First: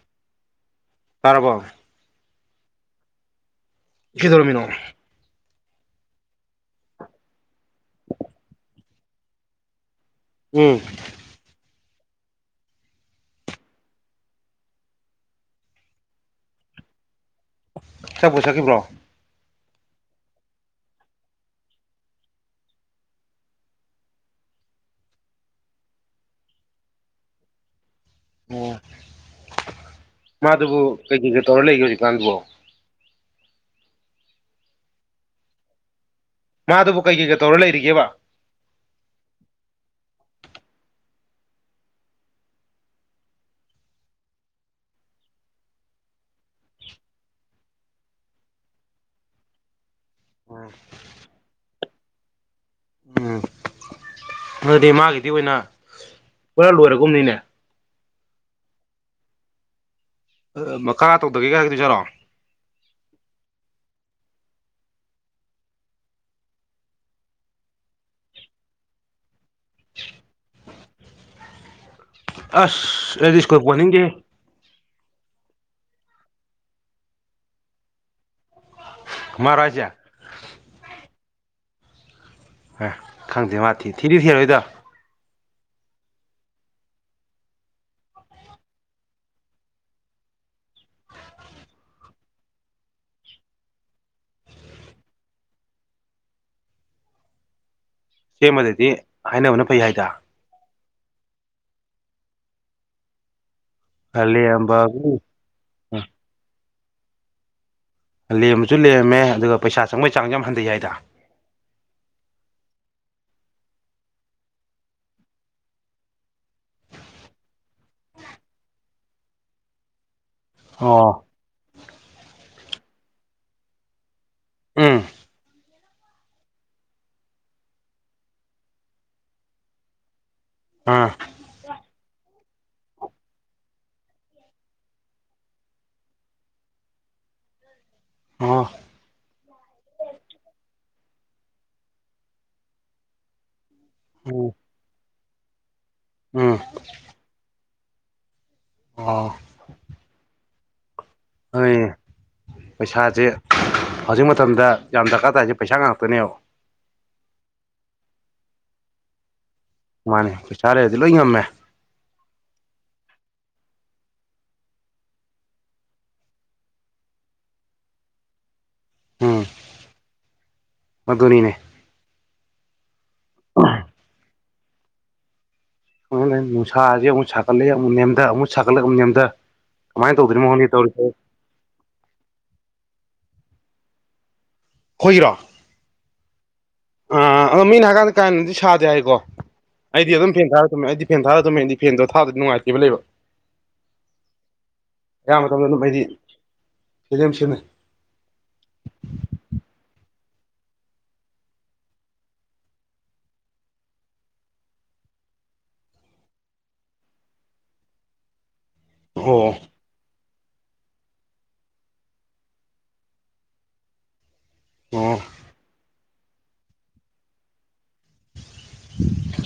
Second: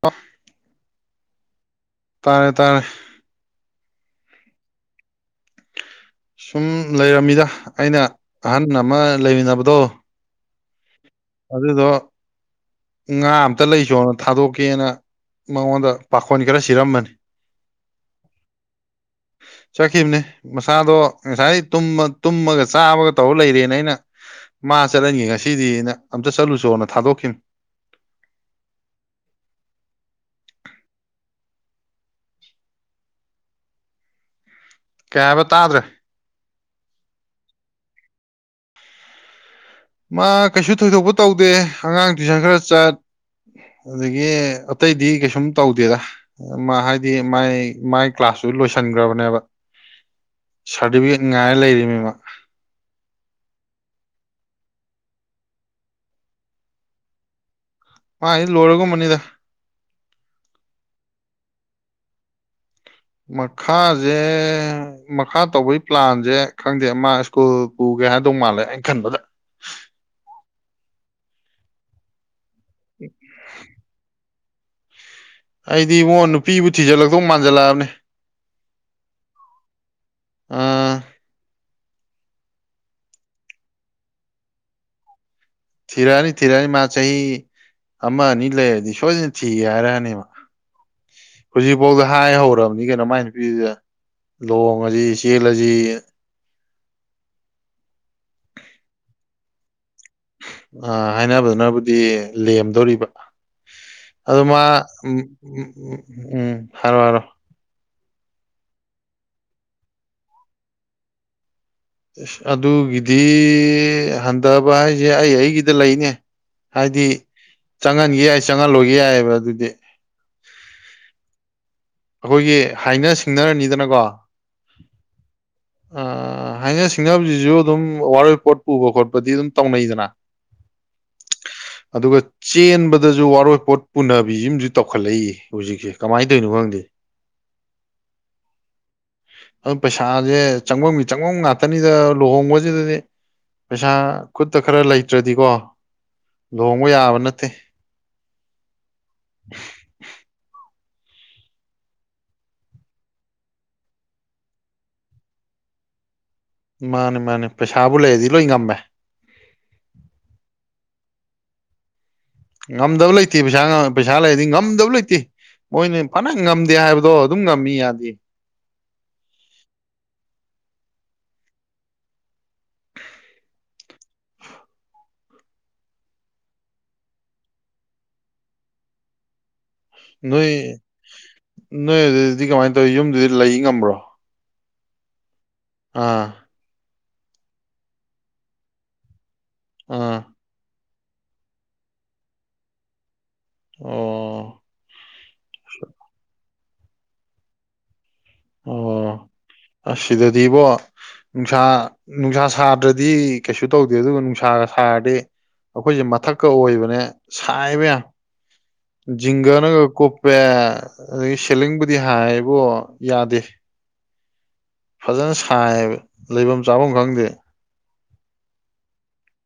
cough ꯇꯔꯔꯕꯣ ꯇꯥꯔꯦ ꯇꯥꯔꯦ ꯀꯩꯗꯧꯔꯃꯤꯅꯣ ꯁꯨꯝ ꯂꯩꯔꯝꯃꯤꯗ ꯑꯩꯅ ꯑꯍꯟ ꯑꯃ ꯂꯩꯃꯤꯟꯅꯕꯗꯣ ꯎꯝ ꯑꯗꯨꯗꯣ ꯉꯥ ꯑꯝꯇ ꯂꯩꯁꯣꯅ ꯊꯥꯗꯣꯛꯀꯦꯅ ꯃꯉꯣꯟꯗ ꯄꯥꯈꯣꯟ ꯈꯔ ꯁꯤꯔꯝꯕꯅꯤ ꯆꯠꯄꯣ ꯆꯠꯈꯤꯕ꯭ꯔꯣ ꯆꯀꯤꯝꯅꯦ ꯃꯁꯥꯗꯣ ꯉꯁꯥꯏ ꯇꯨꯝꯃꯒ ꯆꯥꯕꯒ ꯇꯧꯔ ꯂꯩꯔꯦꯅ ꯑꯩꯅ ꯃꯥ ꯆꯠꯍꯟꯒꯦ ꯉꯁꯤꯗꯤ ꯑꯝꯇ ꯆꯠꯂꯨꯁꯣꯅ ꯊꯥꯗꯣꯛꯈꯤꯕ ꯑꯣ ꯃꯥꯗꯨꯕꯨ ꯀꯩꯀꯩ ꯀꯩ ꯇꯧꯔ ꯂꯩꯒꯦ ꯍꯧꯖꯤꯛꯀꯥꯟꯗꯨꯕꯣ ꯀꯦꯕꯥ ꯇꯥꯗ꯭ꯔ ꯃꯥꯗꯨꯕꯨ ꯀꯩ ꯀꯩꯀꯩ ꯇꯧꯔꯒ ꯂꯩꯔꯤꯒꯦꯕ ꯃꯥ ꯀꯩꯁꯨ ꯊꯣꯏꯗꯣꯛꯄ ꯇꯧꯗꯦ ꯑꯉꯥꯡ ꯇꯨꯏꯁꯟ ꯈꯔ ꯆꯠ ꯑꯗꯒꯤ ꯑꯇꯩꯗꯤ ꯀꯩꯁꯨꯝ ꯇꯧꯗꯦꯗ ꯃꯥ ꯍꯥꯏꯗꯤ ꯃꯥꯏ ꯃꯥꯏ ꯀ꯭ꯂꯥꯁꯁꯨ ꯂꯣꯏꯁꯟꯈ꯭ꯔꯕꯅꯦꯕ ꯁꯥꯔꯇꯤꯐꯤꯀꯦꯠ ꯉꯥꯏ ꯂꯩꯔꯤꯃꯤꯃ ꯎꯝ ꯑꯗꯨꯗꯤ ꯃꯥꯒꯤꯗꯤ ꯑꯣꯏꯅ ꯄꯨꯔ ꯂꯣꯏꯔꯒꯨꯝꯅꯤꯅꯦ ꯃꯥ ꯑꯩ ꯂꯣꯏꯔꯒꯨꯝꯕꯅꯤꯗ ꯃꯈꯥ ꯇꯧꯗꯒꯦ ꯀꯥꯏ ꯍꯥꯢꯔꯛꯗꯣꯏꯖꯥꯔꯣ ꯃꯈꯥꯥꯁꯦ ꯃꯈꯥ ꯇꯧꯕꯩ ꯄ꯭ꯂꯥꯟꯁꯦ ꯈꯪꯗꯦ ꯃꯥ ꯁ꯭ꯀꯨꯜ ꯄꯨꯒꯦ ꯍꯥꯏꯗꯧ ꯃꯥꯜꯂꯦ ꯑꯩꯅ ꯈꯟꯕꯗ [unintelligible] ꯑꯁ ꯔꯗꯤ ꯁꯀꯣꯏꯄꯅꯤꯡꯒꯦ ꯑꯩꯗꯤ ꯏꯕꯉꯣ ꯅꯨꯄꯤꯕꯨ ꯊꯤꯖꯤꯜꯂꯛꯇꯧ ꯃꯥꯟꯁꯤꯜꯂꯛꯑꯕꯅꯦ ꯃꯍꯥꯔꯥꯖꯥ ꯑꯥ ꯍꯣꯏ ꯈꯪꯗꯦ ꯃꯥ ꯊꯤ ꯊꯤꯗꯤ ꯊꯤꯔꯣꯏꯗꯣ ꯊꯤꯔꯅꯤ ꯊꯤꯔꯅꯤ ꯃꯥ ꯆꯍꯤ ꯑꯃ ꯑꯅꯤ ꯂꯩꯔꯗꯤ ꯁꯣꯏꯗꯅ ꯊꯤꯒꯦ ꯍꯥꯏꯔꯛꯅꯦꯕ ꯍꯧꯖꯤꯛꯐꯥꯎꯗ ꯍꯥꯏ ꯍꯧꯔꯕꯅꯤ ꯀꯩꯅꯣ ꯃꯥꯏ ꯅꯨꯄꯤꯤꯁꯤꯗ ꯂꯣꯡ ꯑꯁꯤ ꯏꯆꯦꯜ ꯑꯁꯤ ꯁꯦꯝꯃꯗꯗꯤ ꯍꯥꯏꯅꯕꯅ ꯐꯩ ꯍꯥꯏꯗ ꯍꯥꯏꯅꯕꯗꯨꯅꯕꯨꯗꯤ ꯂꯦꯝꯗꯣꯔꯤꯕ ꯑ ꯃꯥ ꯂꯦꯝꯕ ꯎ ꯎꯝ ꯎꯝ ꯍꯥꯏꯔꯛꯑꯣ ꯍꯥꯢꯔꯛꯑꯣ ꯂꯦꯝꯕꯁꯨ ꯂꯔꯝꯃꯦ ꯑꯗꯨꯒ ꯄꯩꯁꯥ ꯆꯪꯕꯩ ꯆꯥꯡꯁꯨ ꯌꯥꯝ ꯍꯟꯊꯩ ꯍꯥꯏꯏꯗ ꯑꯁ ꯑꯗꯨꯒꯤꯗꯤ ꯍꯟꯊꯕ ꯍꯥꯏꯁꯦ ꯑꯩ ꯑꯩꯒꯤꯗ ꯂꯩꯅꯦ ꯍꯥꯏꯗꯤ ꯆꯪꯍꯟꯒꯦ ꯌꯥꯏ ꯆꯪꯍꯜꯂꯣꯏꯒ ꯌꯥꯏꯑꯕ ꯑꯗꯨꯗꯤ ꯑꯣ ꯑꯩꯈꯣꯏꯒꯤ ꯍꯥꯏꯅ ꯁꯤꯡꯅꯔꯅꯤꯗꯅꯀꯣ ꯎꯝ ꯑ ꯍꯥꯏꯅ ꯁꯤꯡꯅꯕꯖꯤꯁꯨ ꯑꯗꯨꯝ ꯋꯥꯔꯣꯏ ꯄꯣꯠ ꯄꯨꯕ ꯈꯣꯠꯄꯗꯤ ꯑꯗꯨꯝ ꯇꯧꯅꯩꯗꯅ ꯑꯥ ꯑꯗꯨꯒ ꯆꯦꯟꯕꯗꯁꯨ ꯋꯥꯔꯣꯏꯄꯣꯠ ꯄꯨꯅꯕꯤꯁꯤꯃꯁꯨ ꯇꯧꯈꯠꯂꯛꯏ ꯍꯧꯖꯤꯛꯁꯦ ꯀꯃꯥꯏꯅ ꯇꯧꯔꯤꯅꯣ ꯈꯪꯗꯦ ꯎꯝ [inaudible] ꯑꯗꯨ ꯄꯩꯁꯥꯖꯦ ꯆꯪꯉꯝꯒꯤ ꯆꯪꯉꯝ ꯉꯥꯛꯇꯅꯤꯗ ꯂꯨꯍꯣꯡꯕꯁꯤꯗꯗꯤ ꯄꯩꯁꯥ ꯎꯝ ꯈꯨꯠꯇ ꯈꯔ ꯂꯩꯇ꯭ꯔꯗꯤꯀꯣ ꯎꯝ ꯂꯨꯍꯣꯡꯕ ꯌꯥꯕ ꯅꯠꯇꯦ ꯑꯥ ꯑꯗꯨ ꯄꯩꯁꯥꯁꯦ ꯍꯧꯖꯤꯛ ꯃꯇꯝꯗ ꯌꯥꯝ ꯗꯔꯀꯥꯔ ꯇꯥꯏꯁꯦ ꯄꯩꯁꯥ ꯉꯥꯛꯇꯅꯦꯕ ꯃꯥꯅꯦ ꯃꯥꯅꯦ ꯄꯩꯁꯥꯕꯨ ꯂꯩꯔꯗꯤ ꯂꯣꯏ ꯉꯝꯃꯦ ꯃꯥꯅꯦ ꯄꯩꯁꯥ ꯂꯩꯔꯗꯤ ꯂꯣꯏ ꯉꯝꯃꯦ ꯉꯝꯗꯕ ꯂꯩꯇꯦ ꯄꯩꯁꯥ ꯄꯩꯁꯥ ꯂꯩꯔꯗꯤ ꯉꯝꯗꯕ ꯂꯩꯇꯦ ꯃꯣꯏꯅꯦ ꯐꯅ ꯉꯝꯗꯦ ꯍꯥꯏꯕꯗꯣ ꯑꯗꯨꯝ ꯉꯝꯃꯤ ꯌꯥꯗꯦ ꯎꯝ ꯃꯗꯨꯅꯤꯅꯦ ꯑ [inaudible] ꯁꯣꯝꯗꯅ ꯅꯨꯡꯁꯥꯁꯤ ꯑꯃꯨꯛ ꯁꯥꯒꯠꯂꯛꯑꯦ ꯑꯃꯛ ꯅꯦꯝꯗ ꯑꯃꯨꯛ ꯁꯥꯒꯠꯂꯛꯦ ꯑꯃꯨ ꯅꯦꯝꯗ ꯅꯣꯏ ꯅꯣꯏ ꯑꯗꯨꯗꯤ ꯀꯃꯥꯏꯅ ꯇꯧꯋꯤ ꯌꯨꯝꯗꯨꯗꯤ ꯂꯩ ꯉꯝꯕ꯭ꯔꯣ ꯈꯣꯏꯒꯤꯔꯣ ꯑꯥ ꯑꯥ ꯑꯗꯣ ꯃꯤꯅ ꯍꯥꯏꯀꯥꯟꯗ ꯀꯥ ꯍꯦꯟꯅꯗꯤ ꯁꯥꯗꯦ ꯍꯥꯏꯀꯣ ꯑꯩꯗꯤ ꯑꯥ ꯑꯗꯨꯝ ꯐꯦꯟ ꯇꯥꯔ ꯇꯝꯃꯦ ꯑꯩꯗꯤ ꯐꯦꯟ ꯊꯥꯔ ꯑꯗꯨꯝ ꯇꯨꯝꯃꯦ ꯐꯦꯟꯗꯣ ꯊꯥꯗꯔꯗꯤ ꯅꯨꯡꯉꯥꯏꯇꯦꯕ ꯂꯩꯕ ꯑꯣ ꯑꯌꯥꯝꯕ ꯃꯇꯝꯗ ꯑꯗꯨꯝ ꯍꯥꯏꯗꯤ ꯐꯤ ꯁꯦꯝꯃꯦ ꯑꯣ [unintelligible] ꯑꯁ ꯁꯤꯗꯗꯤ ꯢꯕꯣ ꯅꯨꯡꯁꯥ ꯅꯨꯡꯁꯥ ꯁꯥꯗ꯭ꯔꯗꯤ ꯀꯩꯁꯨ ꯇꯧꯗꯦ ꯑꯗꯨꯒ ꯅꯨꯡꯁꯥꯒ ꯁꯥꯔꯗꯤ ꯑꯩꯈꯣꯏꯁꯦ ꯃꯊꯛꯀ ꯑꯣꯏꯕꯅꯦ ꯁꯥꯏꯕ ꯌꯥꯝ ꯑꯣ ꯖꯤꯡꯒꯅꯒ ꯀꯨꯞꯄꯦ ꯑꯗꯒꯤ ꯁꯦꯂꯤꯡꯕꯨꯗꯤ ꯍꯥꯏꯕꯣ ꯌꯥꯗꯦ ꯑꯣ ꯐꯖꯅ ꯁꯥꯏꯌꯦꯕ ꯂꯩꯐꯝ ꯆꯥꯐꯝ ꯈꯪꯗꯦ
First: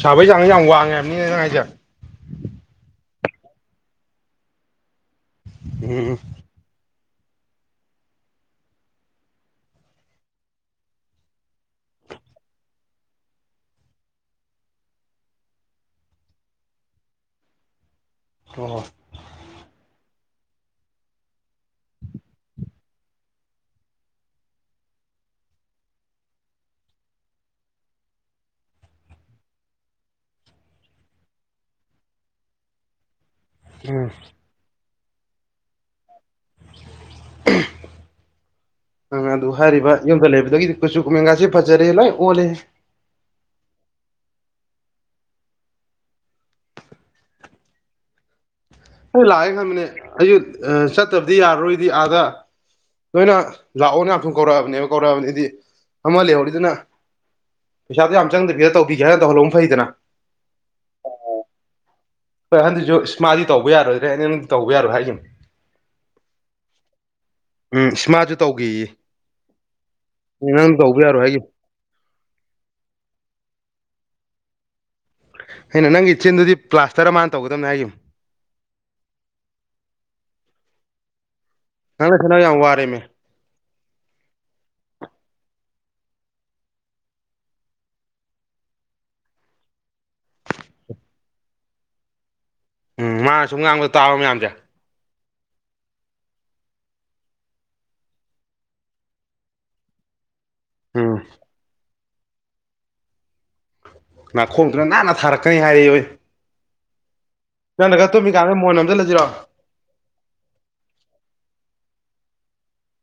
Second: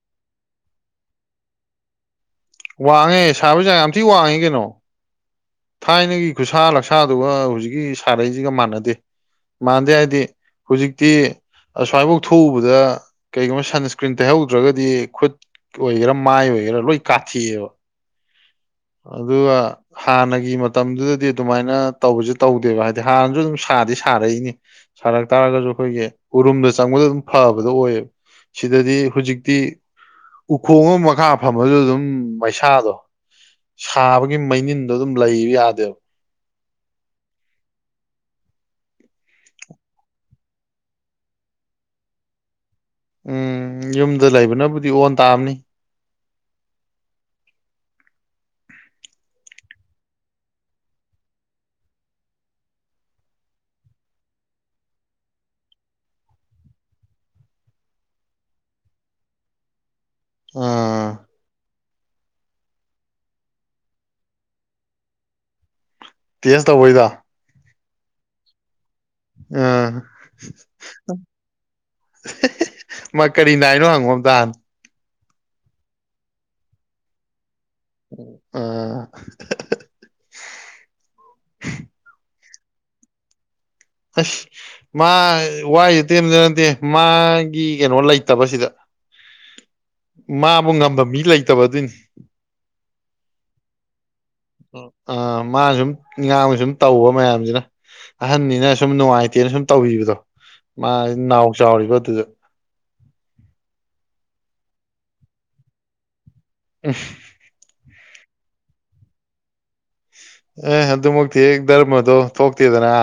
ꯁꯥꯕꯒꯤ ꯆꯪꯁꯦ ꯌꯥꯝ ꯋꯥꯟꯉꯦ ꯍꯥꯏꯕꯥꯅꯤꯅꯦ ꯅꯪ ꯍꯥꯏꯁꯤ ꯋꯥꯡꯉꯦ ꯁꯥꯕꯒꯤ ꯆꯥꯛ ꯌꯥꯝ ꯊꯤ ꯋꯥꯡꯉꯤ ꯀꯩꯅꯣ ꯎꯝ ꯊꯥꯏꯅꯒꯤ ꯈꯨꯠꯁꯥ ꯂꯛꯁꯥꯗꯨꯒ ꯍꯧꯖꯤꯛꯀꯤ ꯁꯥꯔꯛꯏꯁꯤꯒ ꯃꯥꯟꯅꯗꯦ ꯃꯥꯟꯗꯦ ꯍꯥꯏꯗꯤ ꯍꯧꯖꯤꯛꯇꯤ ꯑꯁ꯭ꯋꯥꯏꯐꯧ ꯊꯣꯛꯎꯕꯗ ꯀꯩꯒꯨꯝꯕ ꯁꯟꯁꯀ꯭ꯔꯤꯟ ꯇꯩꯍꯧꯗ꯭ꯔꯒꯗꯤ ꯈꯨꯠ ꯑꯣꯏꯒꯦꯔꯥ ꯃꯥꯏ ꯑꯣꯏꯒꯦꯔꯥ ꯂꯣꯏ ꯀꯥꯊꯦꯛꯑꯦꯕ ꯍꯣꯢ ꯍꯣꯢ ꯑꯗꯨꯒ ꯍꯥꯟꯅꯒꯤ ꯃꯇꯝꯗꯨꯗꯗꯤ ꯑꯗꯨꯃꯥꯏꯅ ꯇꯧꯕꯁꯦ ꯇꯧꯗꯦꯕ ꯍꯥꯏꯗꯤ ꯍꯥꯟꯅꯁꯨ ꯑꯗꯨꯝ ꯁꯥꯗꯤ ꯁꯥꯔꯛꯏꯅꯤ ꯁꯥꯔꯛ ꯇꯥꯔꯒꯁꯨ ꯑꯩꯈꯣꯏꯒꯤ ꯎꯔꯨꯝꯗ ꯆꯪꯕꯗ ꯑꯗꯨꯝ ꯐꯕꯗꯣ ꯑꯣꯏꯌꯦꯕ ꯁꯤꯗꯗꯤ ꯍꯧꯖꯤꯛꯇꯤ ꯎꯈꯣꯡ ꯑꯃ ꯃꯈꯥ ꯐꯝꯃꯁꯨ ꯑꯗꯨꯝ ꯃꯩꯁꯥꯗꯣ ꯎꯝ ꯁꯥꯕꯒꯤ ꯃꯩꯅꯤꯟꯗꯣ ꯑꯗꯨꯝ ꯂꯩꯕ ꯌꯥꯗꯦꯕ [inaudible] ꯅꯪ ꯑꯗꯨ ꯍꯥꯏꯔꯤꯕ ꯌꯨꯝꯗ ꯂꯩꯕꯗꯒꯤꯗꯤ ꯀꯨꯆꯨ ꯀꯨꯃꯦꯟꯒꯁꯦ ꯐꯖꯔꯦ ꯂꯣꯏ ꯑꯣꯜꯂꯦ ꯎꯝ ꯌꯨꯝꯗ ꯂꯩꯕꯅꯕꯨꯗꯤ ꯑꯣꯟ ꯇꯥꯕꯅꯤ ꯑꯩ ꯂꯥꯛꯑꯒꯦ ꯈꯥꯟꯕꯅꯦ ꯑꯩꯁꯨ ꯆꯠꯇꯕꯗꯤ ꯌꯥꯔꯔꯣꯏꯗꯤ ꯑꯥꯗ ꯅꯣꯏꯅ ꯂꯥꯛꯑꯣ ꯌꯥꯝꯊꯨꯅ ꯀꯧꯔꯛꯑꯕꯅꯦꯕ ꯀꯧꯔꯛꯑꯕꯅꯦꯗꯤ ꯑꯃ ꯂꯩꯍꯧꯔꯤ ꯑꯗꯨꯅ ꯄꯩꯁꯥꯗꯣ ꯌꯥꯝ ꯆꯪꯗ꯭ꯔꯦꯒꯥꯟꯗ ꯇꯧꯕꯤꯒꯦꯅ ꯇꯧꯍꯜꯂꯧꯕꯅ ꯐꯩꯗꯅ ꯑꯥꯝ ꯈꯣꯢ ꯑꯍꯟꯗꯨꯁꯨ ꯏꯁ ꯃꯥꯥꯗꯤ ꯇꯧꯕ ꯌꯥꯔꯣꯏꯗꯔꯅꯦ ꯑꯩꯅ ꯇꯧꯕ ꯌꯥꯔꯣꯏ ꯍꯥꯏꯈꯤꯕꯅꯦ ꯇꯦꯁ ꯇꯧꯕꯩꯗ ꯎꯝ ꯏꯁꯃꯥꯁꯨ ꯇꯧꯈꯤꯌꯦ ꯑꯥ [unintelligible] [inaudible] ꯍꯥꯏꯈꯤꯕꯅꯦ ꯃꯥ ꯀꯔꯤ ꯅꯥꯏꯅꯣ ꯍꯪꯉꯣꯝꯇꯍꯥꯟ ꯑꯩꯅ ꯅꯪ ꯏꯆꯤꯟꯗꯨꯗꯤ ꯄ꯭ꯂꯥꯁꯇꯔ ꯃꯥꯅ ꯇꯧꯒꯗꯕꯅꯦ ꯍꯥꯏꯈꯤꯕꯨ ꯑꯣ ꯅꯪ ꯁꯅ ꯌꯥꯝꯉꯔꯦ ꯃ ꯑꯁ ꯃꯥ ꯋꯥꯏꯁꯦ ꯇꯦꯟꯖ ꯅꯠꯇꯦ ꯃꯥꯒꯤ ꯀꯩꯅꯣ ꯂꯩꯇꯕꯁꯤꯗ ꯃꯥꯕꯨ ꯉꯝꯕ ꯃꯤ ꯂꯩꯇꯕ ꯑꯗꯨꯏꯅꯤ ꯎꯝ ꯃꯥ ꯁꯨꯝ ꯉꯥꯡꯗꯣ ꯇꯥꯕ ꯃꯌꯥꯝꯁꯦ ꯑ ꯃꯥꯅ ꯁꯨꯝ ꯏꯥꯡꯅ ꯁꯨꯝ ꯇꯧꯕꯧꯕ ꯃꯌꯥꯝꯁꯤꯅ ꯑꯍꯟꯅꯤꯅ ꯁꯨꯝ ꯅꯨꯡꯉꯥꯏꯇꯦꯅ ꯁꯨꯝ ꯇꯧꯕꯤꯕꯗꯣ ꯃꯥ ꯎꯝ ꯅꯥꯎ ꯆꯥꯎꯔꯤꯕ ꯑꯗꯨꯗ ꯅꯥꯈꯣꯡꯗꯨꯅ ꯅꯥꯟꯅ ꯊꯥꯔꯛꯀꯅꯤ ꯍꯥꯏꯔꯤ ꯑꯣꯏ ꯑꯦꯐ ꯅꯪꯅꯒ ꯇꯨꯝꯃꯤꯀꯥꯟꯗ ꯃꯣꯏꯅ ꯑꯝꯗ ꯂꯩꯁꯤꯔꯣ ꯑꯦ ꯑꯗꯨꯃꯛꯇꯤ ꯗꯔꯃꯗꯣ ꯊꯣꯛꯇꯦꯗꯅ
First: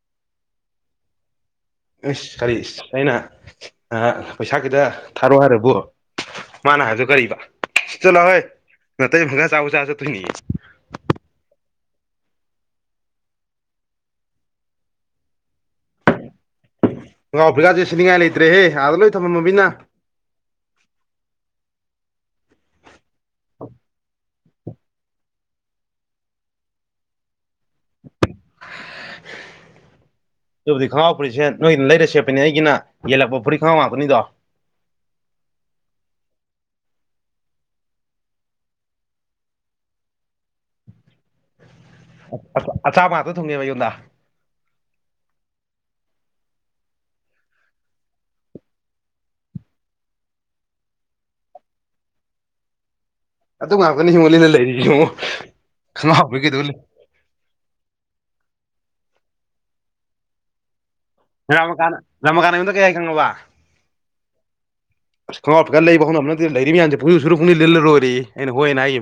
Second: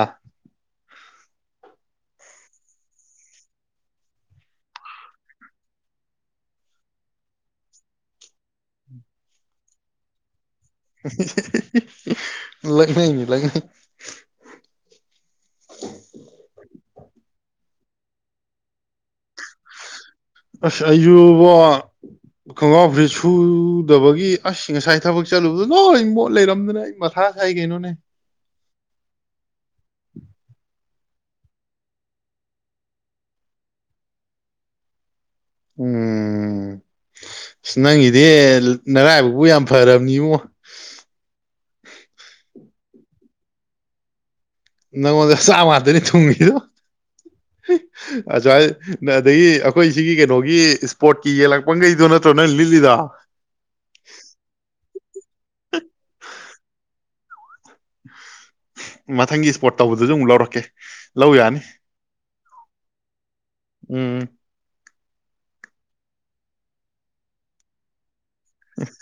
ꯏꯁ ꯀꯔꯤ ꯑꯩꯅ ꯄꯩꯁꯥ ꯈꯤꯇ ꯊꯥꯔꯛ ꯍꯥꯏꯔꯕꯣ ꯃꯥꯅ ꯍꯥꯏꯁꯨ ꯀꯔꯤꯕ ꯁꯤ ꯆꯂꯥꯛꯑꯣꯍꯣꯏ ꯅꯅꯥꯇꯩ ꯃꯈꯥ ꯆꯥꯕ ꯆꯥ ꯆꯠꯇꯣꯏꯅꯤ ꯂꯒꯅ ꯃꯤ ꯂꯒꯅ ꯉꯥꯎ ꯐ꯭ꯔꯤꯀꯥꯁꯦ ꯁꯤꯅꯤꯡꯉꯥꯏ ꯂꯩꯇ꯭ꯔꯦꯍꯦ ꯑꯥꯗ ꯂꯣꯏ ꯊꯝꯃꯕꯃꯤꯅ ꯑꯁ ꯑꯌꯨꯕꯣ ꯈꯣꯡꯒ꯭ꯔꯥꯎ ꯐ꯭ꯔꯤꯠ ꯁꯨꯗꯕꯒꯤ ꯑ ꯉꯁꯥꯏ ꯊꯕꯛ ꯆꯠꯂꯨꯕꯗꯣ ꯅꯣꯏ ꯏꯪ ꯃꯣꯠ ꯂꯩꯔꯝꯗꯅ ꯑꯩ ꯃꯊꯥ ꯈꯥꯏꯒ ꯏꯅꯣꯅꯦ [unintelligible] ꯑꯗꯨꯕꯨꯗꯤ ꯈꯪꯍꯥꯎ ꯐꯨꯔꯤꯁꯦ ꯅꯣꯏꯅ ꯂꯩꯔ ꯁꯦꯠꯄꯅꯦ ꯑꯩꯒꯤꯅ ꯌꯦꯜꯂꯛꯄ ꯐꯨꯔꯤ ꯈꯪꯉꯥꯎ ꯉꯥꯛꯇꯅꯤꯗꯣ ꯎꯝ ꯅꯪꯒꯤꯗꯤ ꯅꯔꯥꯏꯕꯛꯕꯨ ꯌꯥꯝ ꯐꯔꯕꯅꯤ ꯏꯉꯣ ꯑꯆꯥꯕ ꯉꯥꯛꯇ ꯊꯨꯡꯉꯦꯕ ꯑꯩꯉꯣꯟꯗ ꯅꯉꯣꯟꯗ ꯆꯥꯃꯇꯅꯤ ꯊꯨꯡꯉꯗꯣ ꯑꯁꯏ ꯑꯗꯒꯤ ꯑꯩꯈꯣꯏ ꯁꯤꯒꯤ ꯀꯩꯅꯣꯒꯤ ꯏꯁꯄꯣꯔꯠꯀꯤ ꯌꯦꯛꯂꯛꯄꯈꯩꯗꯣ ꯅꯠꯇ꯭ꯔꯣ ꯅꯪ ꯂꯤꯠꯂꯤꯗ ꯑꯗꯨ ꯉꯥꯛꯇꯅꯤ ꯍꯤꯡꯉꯣꯜꯂꯤꯅ ꯂꯩꯔꯤ ꯌꯦꯡꯉꯣ ꯈꯪꯥꯎꯕ ꯀꯩꯗꯧ ꯃꯊꯪꯒꯤ ꯏꯁꯄꯣꯔꯠ ꯇꯧꯕꯗꯨꯁꯨ ꯑꯃꯨꯛ ꯂꯧꯔꯛꯀꯦ ꯂꯧ ꯌꯥꯅꯤ ꯔꯃ ꯀꯥꯟ ꯔꯃ ꯀꯥꯟꯅ ꯌꯗ ꯀꯩ ꯍꯥꯏ ꯈꯪꯉꯣꯕ ꯎꯝ ꯑꯁ ꯈꯪꯉꯞꯀꯔ ꯂꯩꯕ ꯍꯧꯅꯅ ꯂꯩꯔꯤ ꯃꯌꯥꯝꯁꯦ ꯄꯨ ꯁꯨꯔꯛꯅꯤ ꯂꯤꯜꯂꯔꯣꯏꯔꯦ ꯑꯩꯅ ꯍꯣꯏ ꯑꯅ ꯍꯥꯏꯌꯦ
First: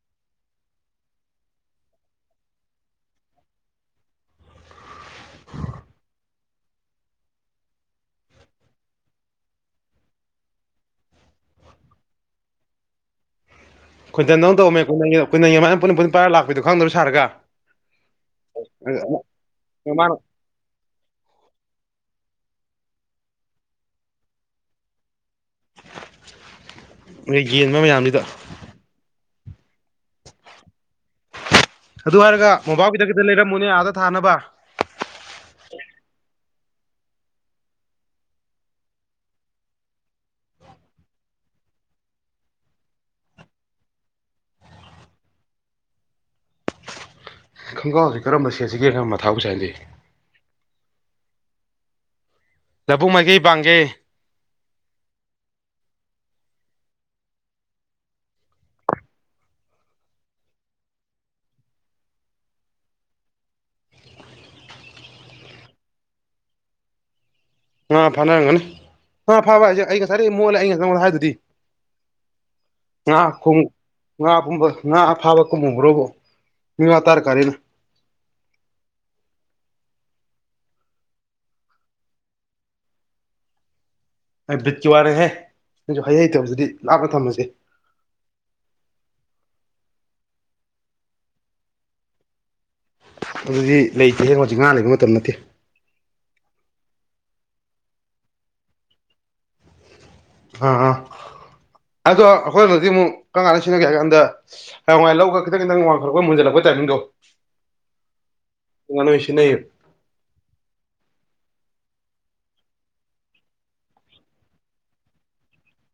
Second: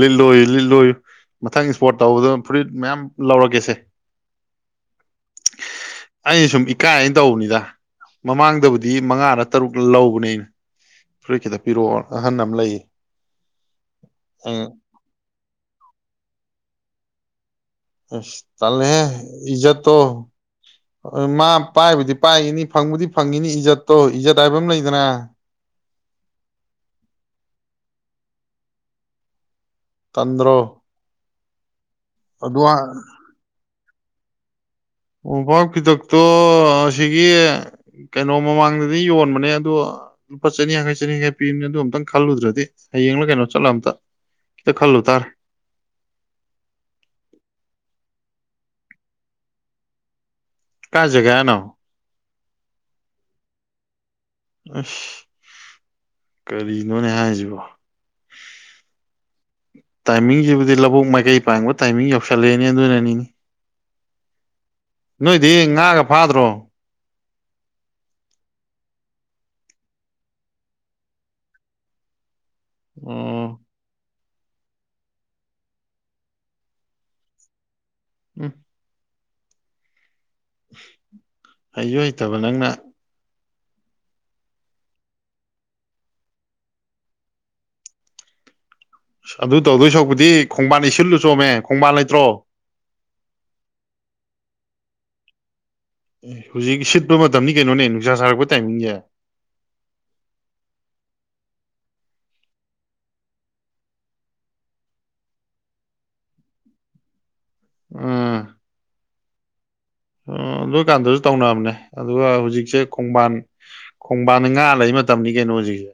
ꯂꯤꯠꯂꯣꯏ ꯂꯤꯠꯂꯣꯏ ꯃꯊꯪ ꯏꯁꯄꯣꯔꯠ ꯇꯧꯕꯗ ꯐꯨꯔꯤꯠ ꯃꯌꯥꯝ ꯂꯧꯔꯛꯀꯦꯁꯦ ꯑꯩꯅ ꯁꯨꯝ ꯏꯀꯥꯏꯅ ꯇꯧꯕꯅꯤꯗ ꯃꯃꯥꯡꯗꯕꯨꯗꯤ ꯃꯉꯥꯗ ꯇꯔꯨꯛ ꯂꯧꯕꯅꯦ ꯑꯩꯅ ꯐꯨꯔꯤꯠ ꯈꯤꯇ ꯄꯤꯔꯛꯑꯣ ꯑꯍꯟ ꯑꯃ ꯂꯩꯌꯦ ꯑꯩꯣꯏꯟꯗ ꯑꯩꯅ ꯅꯪꯧꯝꯃꯦ ꯑꯩꯣꯏ ꯀꯥꯏ ꯄꯨ ꯄꯨꯟ ꯄꯥꯏꯔ ꯂꯥꯛꯄꯤꯗꯣ ꯈꯪꯗꯕ ꯁꯥꯔꯒ ꯑ ꯇꯦ ꯏꯖ ꯇꯣ ꯃꯥꯅ ꯃꯥ ꯄꯥꯏꯕꯨꯗꯤ ꯄꯥꯏꯈꯤꯅꯤ ꯐꯪꯕꯨꯗꯤ ꯐꯪꯉꯤꯅꯤ ꯏꯖꯠꯇꯣ ꯏꯖꯠ ꯍꯥꯏꯕ ꯑꯃ ꯂꯩꯗꯅ ꯅꯣꯏ ꯌꯦꯟꯕ ꯃꯌꯥꯝꯁꯤꯗ ꯇꯟꯗ꯭ꯔꯣ ꯑꯗꯨ ꯍꯥꯏꯔꯒ ꯕꯕꯥꯎꯒꯤꯗ ꯀꯗ ꯂꯩꯔꯝꯃꯨꯅꯦ ꯑꯥꯗ ꯊꯥꯅꯕ ꯎꯄꯥꯛ ꯀꯤꯗꯛꯇꯣ ꯑꯁꯤꯒꯤ ꯀꯩꯅꯣ ꯃꯃꯥꯡꯗꯗꯤ ꯌꯣꯟꯕꯅꯦ ꯑꯗꯣ ꯂꯨꯄꯥ ꯆꯅꯤ ꯌꯥꯡꯈꯩ ꯆꯅꯤ ꯌꯥꯡꯈꯩ ꯄꯤꯔꯤꯅꯤ ꯑꯗꯨ ꯑꯨꯛꯇꯪ ꯈꯜꯂꯨꯗ꯭ꯔꯗꯤ ꯍꯌꯦꯡꯂ ꯀꯩꯅꯣ ꯆꯠꯂ ꯑꯝꯇ ꯈꯜꯂꯨ ꯇꯔ ꯈꯣꯡꯒ꯭ꯔꯥꯎꯁꯤ ꯀꯔꯝꯕ ꯁꯦꯠꯁꯤꯒꯦ ꯀꯔꯝꯕ ꯃ ꯊꯥꯕꯨ ꯁꯦ ꯍꯥꯏꯟꯁꯦ ꯀꯥ ꯖꯒꯥꯅ ꯂꯕꯨꯛ ꯃꯍꯒꯤꯩ ꯄꯥꯡꯒꯦ ꯑꯁ ꯀꯔꯤꯅꯣꯅꯦ ꯍꯥꯏꯁꯤꯕꯣ ꯇꯥꯏꯃꯤꯡꯁꯤꯕꯨꯗꯤ ꯂꯧꯕꯨꯛ ꯃꯥꯏꯀꯩ ꯄꯥꯡꯕ ꯇꯥꯏꯃꯤꯡ ꯌꯧꯁꯜꯂꯛꯑꯦꯅꯤ ꯑꯗꯨꯅꯅꯤ ꯅꯣꯏꯗꯤ ꯉꯥꯒ ꯐꯥꯗ꯭ꯔꯣ ꯑꯥ ꯐꯥꯅꯔꯝꯒꯅꯤ ꯑꯥ ꯐꯥꯕ ꯍꯥꯏꯁꯦ ꯑꯩ ꯉꯁꯥꯏꯗꯒꯤ ꯃꯣꯠꯂꯦ ꯑꯩꯩꯅ ꯉꯪꯗ ꯍꯥꯏꯗꯨꯗꯤ ꯉꯥ ꯑꯣ ꯉꯥ ꯄꯨꯝꯕ ꯉꯥ ꯐꯥꯕ ꯈꯨꯝꯍꯈ꯭ꯔꯕ ꯃꯤ ꯋꯥ ꯇꯥꯔ ꯀꯥꯔꯤꯅ ꯎꯝ ꯍꯩꯁꯨ ꯍꯇꯕ ꯅꯪꯅ ꯑꯩ ꯕ꯭ꯔꯤꯖꯀꯤ ꯋꯥꯔꯦꯍꯦ ꯅꯁꯨ ꯍꯩ ꯍꯩꯇꯕꯗꯨꯗꯤ ꯂꯥꯞꯅ ꯊꯝꯃꯁꯦ ꯑꯗꯨ ꯇꯧꯗꯣꯏ ꯁꯄꯨꯗꯤ ꯈꯣꯡꯕꯥꯟ ꯏꯁꯤꯜꯂꯨ ꯆꯣꯝꯃꯦ ꯈꯣꯡꯕꯥꯟ ꯂꯩꯇ꯭ꯔꯣ ꯑꯗꯨꯗꯤ ꯂꯩꯇꯦ ꯍꯦꯉꯣ ꯍꯧꯖꯤꯛ ꯉꯥ ꯂꯩꯕ ꯃꯇꯝ ꯅꯠꯇꯦ ꯑꯦ ꯍꯧꯖꯤꯛ ꯁꯤꯠꯄ ꯃꯇꯝ ꯀꯩꯅꯣꯅꯦ ꯅꯨꯡꯁꯥ ꯁꯥꯔꯛꯄ ꯇꯥꯏꯃꯤꯡꯁꯦ ꯑ ꯑꯗꯣ ꯑꯩꯈꯣꯏꯅꯗꯤ ꯑꯃꯨꯛ ꯀꯔꯀꯥꯟꯗ ꯁꯤꯖꯤꯟꯅꯒꯦ ꯍꯥꯏ ꯀꯥꯟꯗ ꯍꯉꯥꯏ ꯂꯧꯒ ꯈꯤꯪꯟꯇꯪ ꯋꯥꯡꯊꯣꯔꯄꯨꯜꯂꯄ ꯇꯥꯏꯃꯤꯡꯣ ꯑꯥ ꯏꯅ ꯃꯁꯤꯤꯟ ꯑꯗꯨ ꯑꯣꯏꯀꯥꯟꯗꯁꯨ ꯇꯧꯅꯕꯅꯦ ꯑꯗꯨꯒ ꯍꯧꯖꯤꯛꯁꯦ ꯈꯣꯡꯕꯥꯟ ꯈꯣꯡꯕꯥꯟ ꯉꯥ ꯂꯩꯕ ꯃꯇꯝꯅꯤ ꯀꯩꯅꯣ ꯍꯧꯖꯤꯛꯁꯦ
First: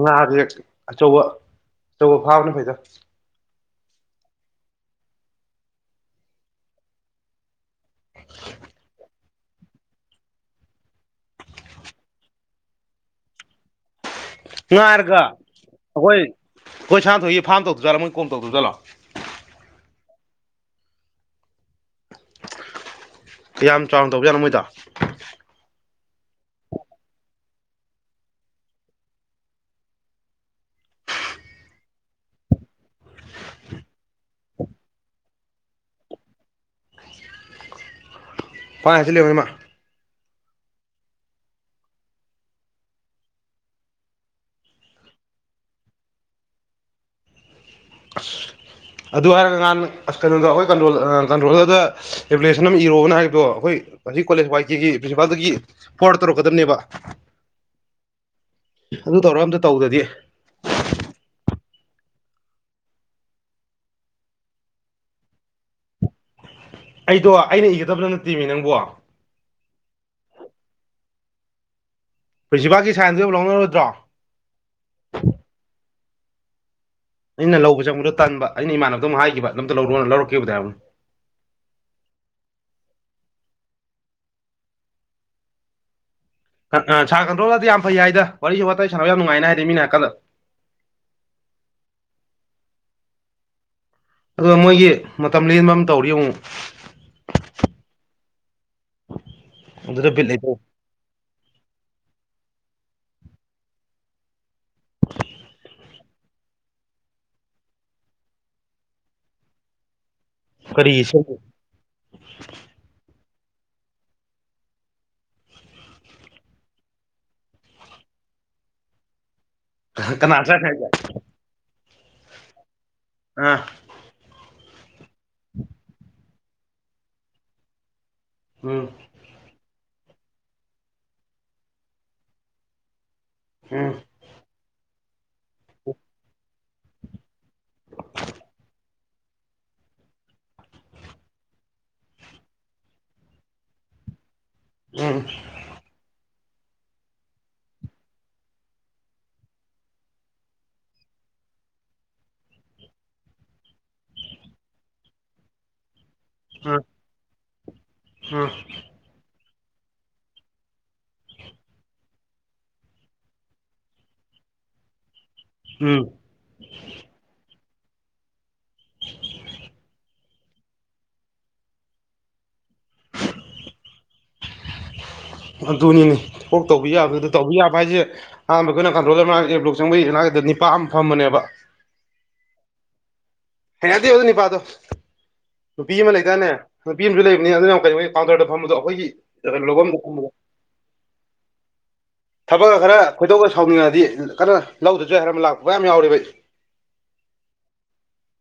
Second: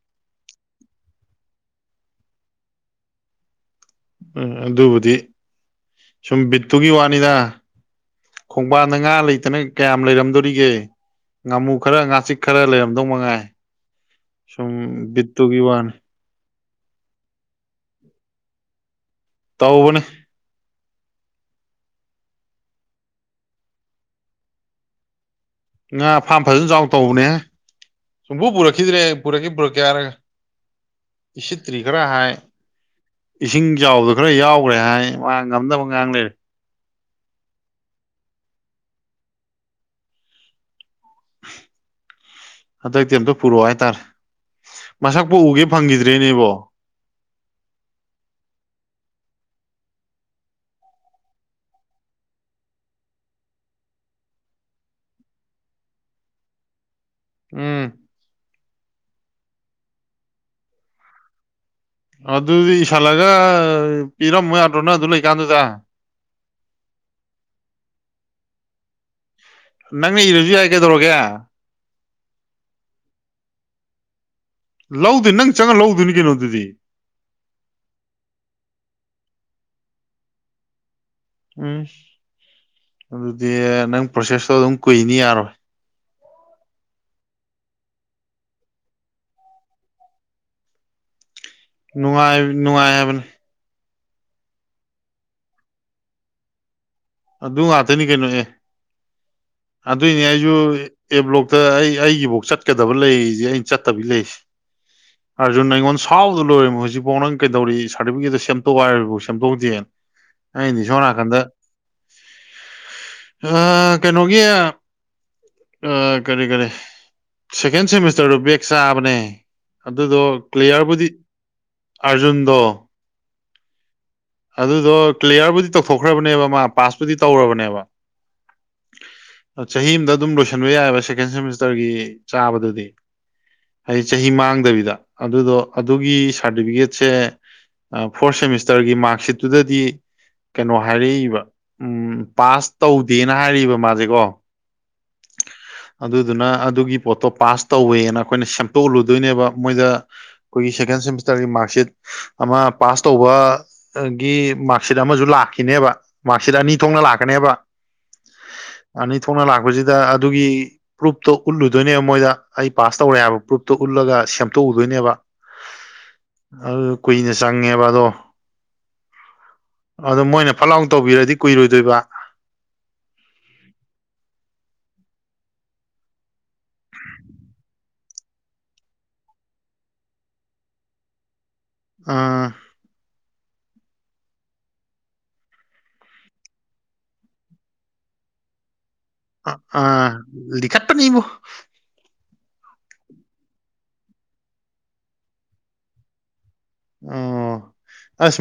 ꯉꯥꯁꯦꯦꯛ ꯑꯆꯧꯕ ꯑꯆꯧꯕ ꯐꯥꯕꯅ ꯐꯩꯗ ꯎꯝ ꯑꯗꯨꯕꯨꯗꯤ ꯁꯨꯝ ꯕꯤꯠꯇꯨꯒꯤ ꯋꯥꯅꯤꯗ ꯈꯣꯡꯕꯥꯟꯗ ꯉꯥ ꯂꯩꯇꯅ ꯀꯌꯥꯝ ꯂꯩꯔꯝꯗꯣꯔꯤꯒꯦ ꯉꯥꯃꯨ ꯈꯔ ꯉꯥꯆꯤꯛ ꯈꯔ ꯂꯩꯔꯝꯗꯧ ꯃꯉꯥꯏ ꯁ ꯗꯨ ꯌ ꯋꯥꯥꯟ ꯍꯣꯏ ꯁꯥꯟ ꯊꯣꯛꯣꯛꯒꯤꯥꯝꯧ ꯆꯥꯠꯣ ꯃꯣꯏ ꯀꯣ ꯇꯧ ꯆꯠꯣ ꯇꯧꯕꯅꯦ ꯀꯌꯥꯝ ꯆꯥꯎꯅ ꯇꯧꯕꯖꯥꯠꯅꯣ ꯃꯣꯏꯗ ꯉꯥ ꯐꯥꯔꯝ ꯐꯖꯅ ꯆꯥꯎ ꯇꯧꯕꯅꯦ ꯁꯨꯝꯄ ꯄꯨꯔꯛꯈꯤꯗ꯭ꯔꯦ ꯄꯨꯔꯛꯈꯤ ꯄꯨꯔꯛꯀꯦ ꯍꯥꯏꯔꯒ ꯁꯤꯁꯤꯠꯇ꯭ꯔꯤ ꯈꯔ ꯍꯥꯏ ꯏꯁꯤꯡ ꯆꯥꯎꯕꯗꯣ ꯈꯔ ꯌꯥꯎꯈ꯭ꯔꯦ ꯍꯥꯏ ꯃꯥ ꯉꯝꯗꯅꯕ ꯉꯥꯡ ꯂꯩꯔꯦ ꯄꯥꯪ ꯍꯥꯏ ꯍꯥꯏ ꯖꯤꯜꯂꯤꯝꯅꯤ ꯃꯥ ꯍꯟꯗꯛꯇꯤ ꯑꯝꯇ ꯄꯨꯔꯛꯑꯣ ꯍꯥꯏꯇꯥꯔꯦ ꯃꯁꯛꯄꯨ ꯎꯒꯦ ꯐꯪꯈꯤꯗ꯭ꯔꯦꯅꯦꯕꯣ ꯑꯗꯨ ꯍꯥꯏꯔꯒ ꯅꯍꯥꯟ ꯑꯁ ꯀꯩꯅꯣꯗ ꯑꯩꯈꯣꯏꯣꯜ ꯀꯟꯇ꯭ꯔꯣꯂꯔꯗ ꯔꯤꯒꯨꯂꯦꯁꯟ ꯑꯃ ꯏꯔꯛꯑꯣꯅ ꯍꯥꯏꯕꯗꯣ ꯑꯩꯈꯣꯏ ꯍꯧꯛ ꯀꯣꯂꯦꯖ ꯋꯥꯏ ꯀꯦꯒꯤ ꯄ꯭ꯔꯤꯟꯁꯤꯄꯥꯜꯒꯤ ꯐꯣꯔ ꯇꯧꯔꯛꯀꯗꯕꯅꯦꯕ ꯎꯝ ꯑꯗꯨ ꯇꯧꯔ ꯑꯝꯇ ꯇꯧꯗꯗꯤ ꯑꯗꯨꯗꯤ ꯏꯁꯜꯂꯒ ꯄꯤꯔꯝꯃꯣꯏ ꯑꯗꯔꯅ ꯑꯗꯨ ꯂꯩꯀꯥꯟꯗꯨꯗ ꯑꯩꯗꯣ ꯑꯩꯅ ꯏꯒꯗꯕꯗꯨꯣ ꯅꯠꯇꯦꯅꯦ ꯅꯪꯕꯣ ꯅꯪꯅ ꯏꯔꯁꯨ ꯌꯥꯏ ꯀꯩꯗꯧꯔꯒꯦ ꯄ꯭ꯔꯤꯟꯁꯤꯄꯥꯜꯒꯤꯥꯏꯟꯗꯨ ꯑꯣꯏꯕ ꯂꯧꯅꯔꯣꯏꯗ꯭ꯔꯣ ꯂꯧꯗ ꯅꯪ ꯆꯪꯉꯒ ꯂꯧꯗꯣꯏꯅꯤ ꯀꯩꯅꯣꯗꯨꯗꯤ ꯑꯩꯅ ꯂꯧꯕꯁꯦ ꯑꯃꯨꯛꯇ ꯇꯟꯕ ꯑꯩꯅ ꯏꯃꯥꯟꯅꯕꯗ ꯑꯃꯨ ꯍꯥꯏꯈꯤꯕ ꯑꯝꯗ ꯂꯧꯔꯨꯅ ꯂꯧꯔꯛꯈꯤꯕꯗ ꯍꯥꯏꯕꯅꯦ ꯎꯝ ꯑꯗꯨꯗꯤ ꯅꯪ ꯄ꯭ꯔꯣꯁꯦꯁꯇꯣ ꯑꯗꯨꯝ ꯀꯨꯏꯅꯤ ꯌꯥꯔꯣꯏ ꯑ ꯁꯥ ꯀꯟꯗ꯭ꯔꯜꯗꯗꯤ ꯌꯥꯝ ꯐꯩ ꯍꯥꯏꯗ ꯋꯥꯔꯤꯁꯨ ꯋꯥꯇ ꯁꯥꯟꯅꯕ ꯌꯥꯝ ꯅꯨꯡꯉꯥꯏꯅ ꯍꯥꯏꯗꯤ ꯃꯤ ꯅꯥꯀꯟꯗ ꯅꯨꯡꯉꯥꯏ ꯅꯨꯡꯉꯥꯏ ꯍꯥꯏꯕꯅꯤ ꯑꯗꯨꯒ ꯃꯣꯏꯒꯤ ꯃꯇꯝ ꯂꯦꯟꯕ ꯑꯃ ꯇꯧꯔꯤ ꯑꯃꯨꯛ ꯑꯗꯨ ꯉꯥꯛꯇꯅꯤ ꯀꯩꯅꯣ ꯑꯦ ꯑꯗꯨꯗ ꯑꯗꯨꯣꯏꯅꯦ ꯕꯤꯠ ꯂꯩꯇꯦ ꯑꯩꯁꯨ ꯑꯦꯕ꯭ꯂꯣꯛꯇ ꯑꯩ ꯑꯩꯒꯤꯐꯧ ꯆꯠꯀꯗꯕ ꯂꯩꯔꯤꯁꯦ ꯑꯩꯅ ꯆꯠꯇꯕꯤꯒꯤ ꯂꯩꯔꯤꯁꯦ ꯍ ꯑꯥꯔꯖꯟ ꯑꯩꯉꯣꯟ ꯁꯥꯎꯗ ꯂꯣꯏꯔꯃꯤ ꯍꯧꯖꯤꯛꯐꯥꯎ ꯅꯪ ꯀꯩꯧꯔꯤ ꯁꯥꯔꯇꯤꯐꯤꯀꯦꯠꯇ ꯁꯦꯝꯗꯣꯛꯑꯣ ꯍꯥꯏꯔꯤꯕꯐꯥꯎ ꯁꯦꯝꯗꯣꯛꯇꯦꯅ ꯑꯩ ꯀꯔꯤ ꯁꯦꯝ ꯅꯤꯡꯅꯤꯁꯣꯅꯥꯀꯟꯗ ꯑ ꯀꯩꯅꯣꯒꯤ ꯑ ꯀꯔꯤ ꯀꯔꯤ ꯁꯦꯀꯦꯟ ꯁꯦꯃꯤꯁꯇꯔꯗꯨ ꯕꯦꯛ ꯆꯥꯕꯅꯦ ꯑꯗꯨꯗꯣ ꯀꯅꯥ ꯆꯠꯈ꯭ꯔꯒꯦ ꯀ꯭ꯂꯤꯌꯥꯌꯔꯕꯨꯗꯤ ꯑꯥꯔꯖꯨꯟꯗꯣ ꯑꯥ ꯑꯗꯨꯗꯣ ꯀ꯭ꯂꯤꯌꯥꯔꯕꯨꯗꯤ ꯇꯧꯊꯣꯛꯈ꯭ꯔꯕꯅꯦꯕ ꯃꯥ ꯄꯥꯁꯄꯨꯗꯤ ꯇꯧꯔꯕꯅꯦꯕ ꯎꯝ ꯆꯍꯤ ꯑꯃꯝꯗ ꯑꯗꯨꯝ ꯂꯣꯏꯁꯤꯟꯕ ꯌꯥꯏꯑꯕ ꯁꯦꯀꯦꯟ ꯁꯦꯃꯤꯁꯇꯔꯒꯤ ꯆꯥꯕꯗꯨꯗꯤ ꯎꯝ ꯑꯩ ꯆꯍꯤ ꯃꯥꯡꯗꯕꯤꯗ ꯑꯗꯨꯗꯣ ꯑꯗꯨꯒꯤ ꯁꯥꯔꯇꯤꯐꯤꯀꯦꯠꯁꯦ ꯐꯣꯔ ꯁꯦꯃꯤꯁꯇꯔꯒꯤ ꯃꯥꯔꯛꯁꯤꯠꯇꯨꯗꯗꯤ ꯀꯩꯅꯣ ꯍꯥꯏꯔꯛꯏꯕ ꯎꯝ ꯄꯥꯁ ꯇꯧꯗꯦꯅ ꯍꯥꯏꯔꯛꯕ ꯃꯥꯁꯦꯀꯣ ꯎꯝ ꯑꯗꯨꯗꯨꯅ ꯑꯗꯨꯒꯤ ꯄꯣꯠꯇꯣ ꯄꯥꯁ ꯇꯧꯋꯦꯅ ꯑꯩꯈꯣꯏꯅ ꯁꯦꯝꯗꯣꯛꯂꯨꯗꯣꯏꯅꯦꯕ ꯃꯣꯏꯗ ꯑꯩꯈꯣꯏꯒꯤ ꯁꯦꯀꯦꯟ ꯁꯦꯃꯤꯁꯇꯔꯒꯤ ꯃꯥꯔꯛꯁꯤꯠ ꯑꯃ ꯄꯥꯁ ꯇꯧꯕ ꯒꯤ ꯃꯥꯔꯛꯁꯤꯠ ꯑꯃꯁꯨ ꯂꯥꯛꯈꯤꯅꯦꯕ ꯃꯥꯔꯛꯁꯤꯠ ꯑꯅꯤ ꯎꯝ ꯊꯣꯛꯅ ꯂꯥꯛꯀꯅꯦꯕ ꯎꯝ ꯑꯅꯤ ꯊꯣꯛꯅ ꯂꯥꯛꯄꯁꯤꯗ ꯑꯗꯨꯒꯤ ꯄ꯭ꯔꯨꯞꯇꯣ ꯎꯠꯂꯨꯗꯣꯏꯅꯦꯕ ꯃꯣꯏꯗ ꯑꯩ ꯄꯥꯁ ꯇꯧꯔꯦ ꯍꯥꯏꯕ ꯄ꯭ꯔꯨꯞꯇꯣ ꯎꯠꯂꯒ ꯁꯦꯝꯗꯣꯛꯎꯗꯣꯏꯅꯦꯕ ꯎꯝ ꯑꯗꯨ ꯀꯨꯏꯅ ꯆꯪꯉꯦꯕ ꯑꯗꯣ ꯑꯗꯣ ꯃꯣꯏꯅ ꯐꯠꯥꯎ ꯇꯧꯕꯤꯔꯗꯤ ꯀꯨꯏꯔꯣꯏꯗꯣꯏꯕ [unintelligible] ꯑꯗꯨꯅꯤꯅꯦ ꯀꯛ ꯇꯧꯕꯤ ꯌꯥꯕꯗ ꯑꯗꯨ ꯇꯧꯕ ꯌꯥꯕ ꯍꯥꯏꯁꯦ ꯑꯍꯥꯟꯕ ꯑꯩꯈꯣꯏꯅ ꯀꯟꯇ꯭ꯔꯣꯗꯔ ꯃꯥ ꯑꯦꯞ ꯂꯣꯛ ꯆꯪꯕꯒꯤꯅꯥꯒꯤꯗ ꯄꯥ ꯑꯃ ꯐꯝꯕꯅꯦꯕ ꯑꯥ ꯍꯌꯥꯗꯤ ꯌ ꯑꯗꯨ ꯅꯤꯄꯥꯗꯣ ꯅꯨꯄꯤ ꯑꯃ ꯂꯩꯇꯥꯅꯦ ꯅꯨꯄꯤ ꯑꯃꯁꯨ ꯂꯩꯕꯅꯤ ꯑꯗꯨꯅ ꯀꯩꯅꯣꯒꯤ ꯀꯥꯎꯟꯇꯔꯗ ꯐꯝꯕꯗꯣ ꯑꯩꯈꯣꯏꯒꯤ ꯂꯧꯕꯝꯗ ꯐꯝꯕꯗꯣ [unintelligible] ꯂꯤꯈꯠꯄꯅꯤꯕꯣ ꯊꯕꯛꯒ ꯈꯔ ꯈꯣꯏꯗꯣꯛꯅ ꯁꯥꯎꯅꯤꯡꯉꯗꯤ ꯀꯟꯅ ꯂꯧꯗꯁꯨꯏ ꯍꯥꯏꯔ ꯑꯃ ꯂꯥꯛꯄ ꯃꯌꯥꯝ ꯌꯥꯝ ꯌꯥꯎꯔꯤꯕ ꯑꯩ ꯑꯣ ꯑꯁ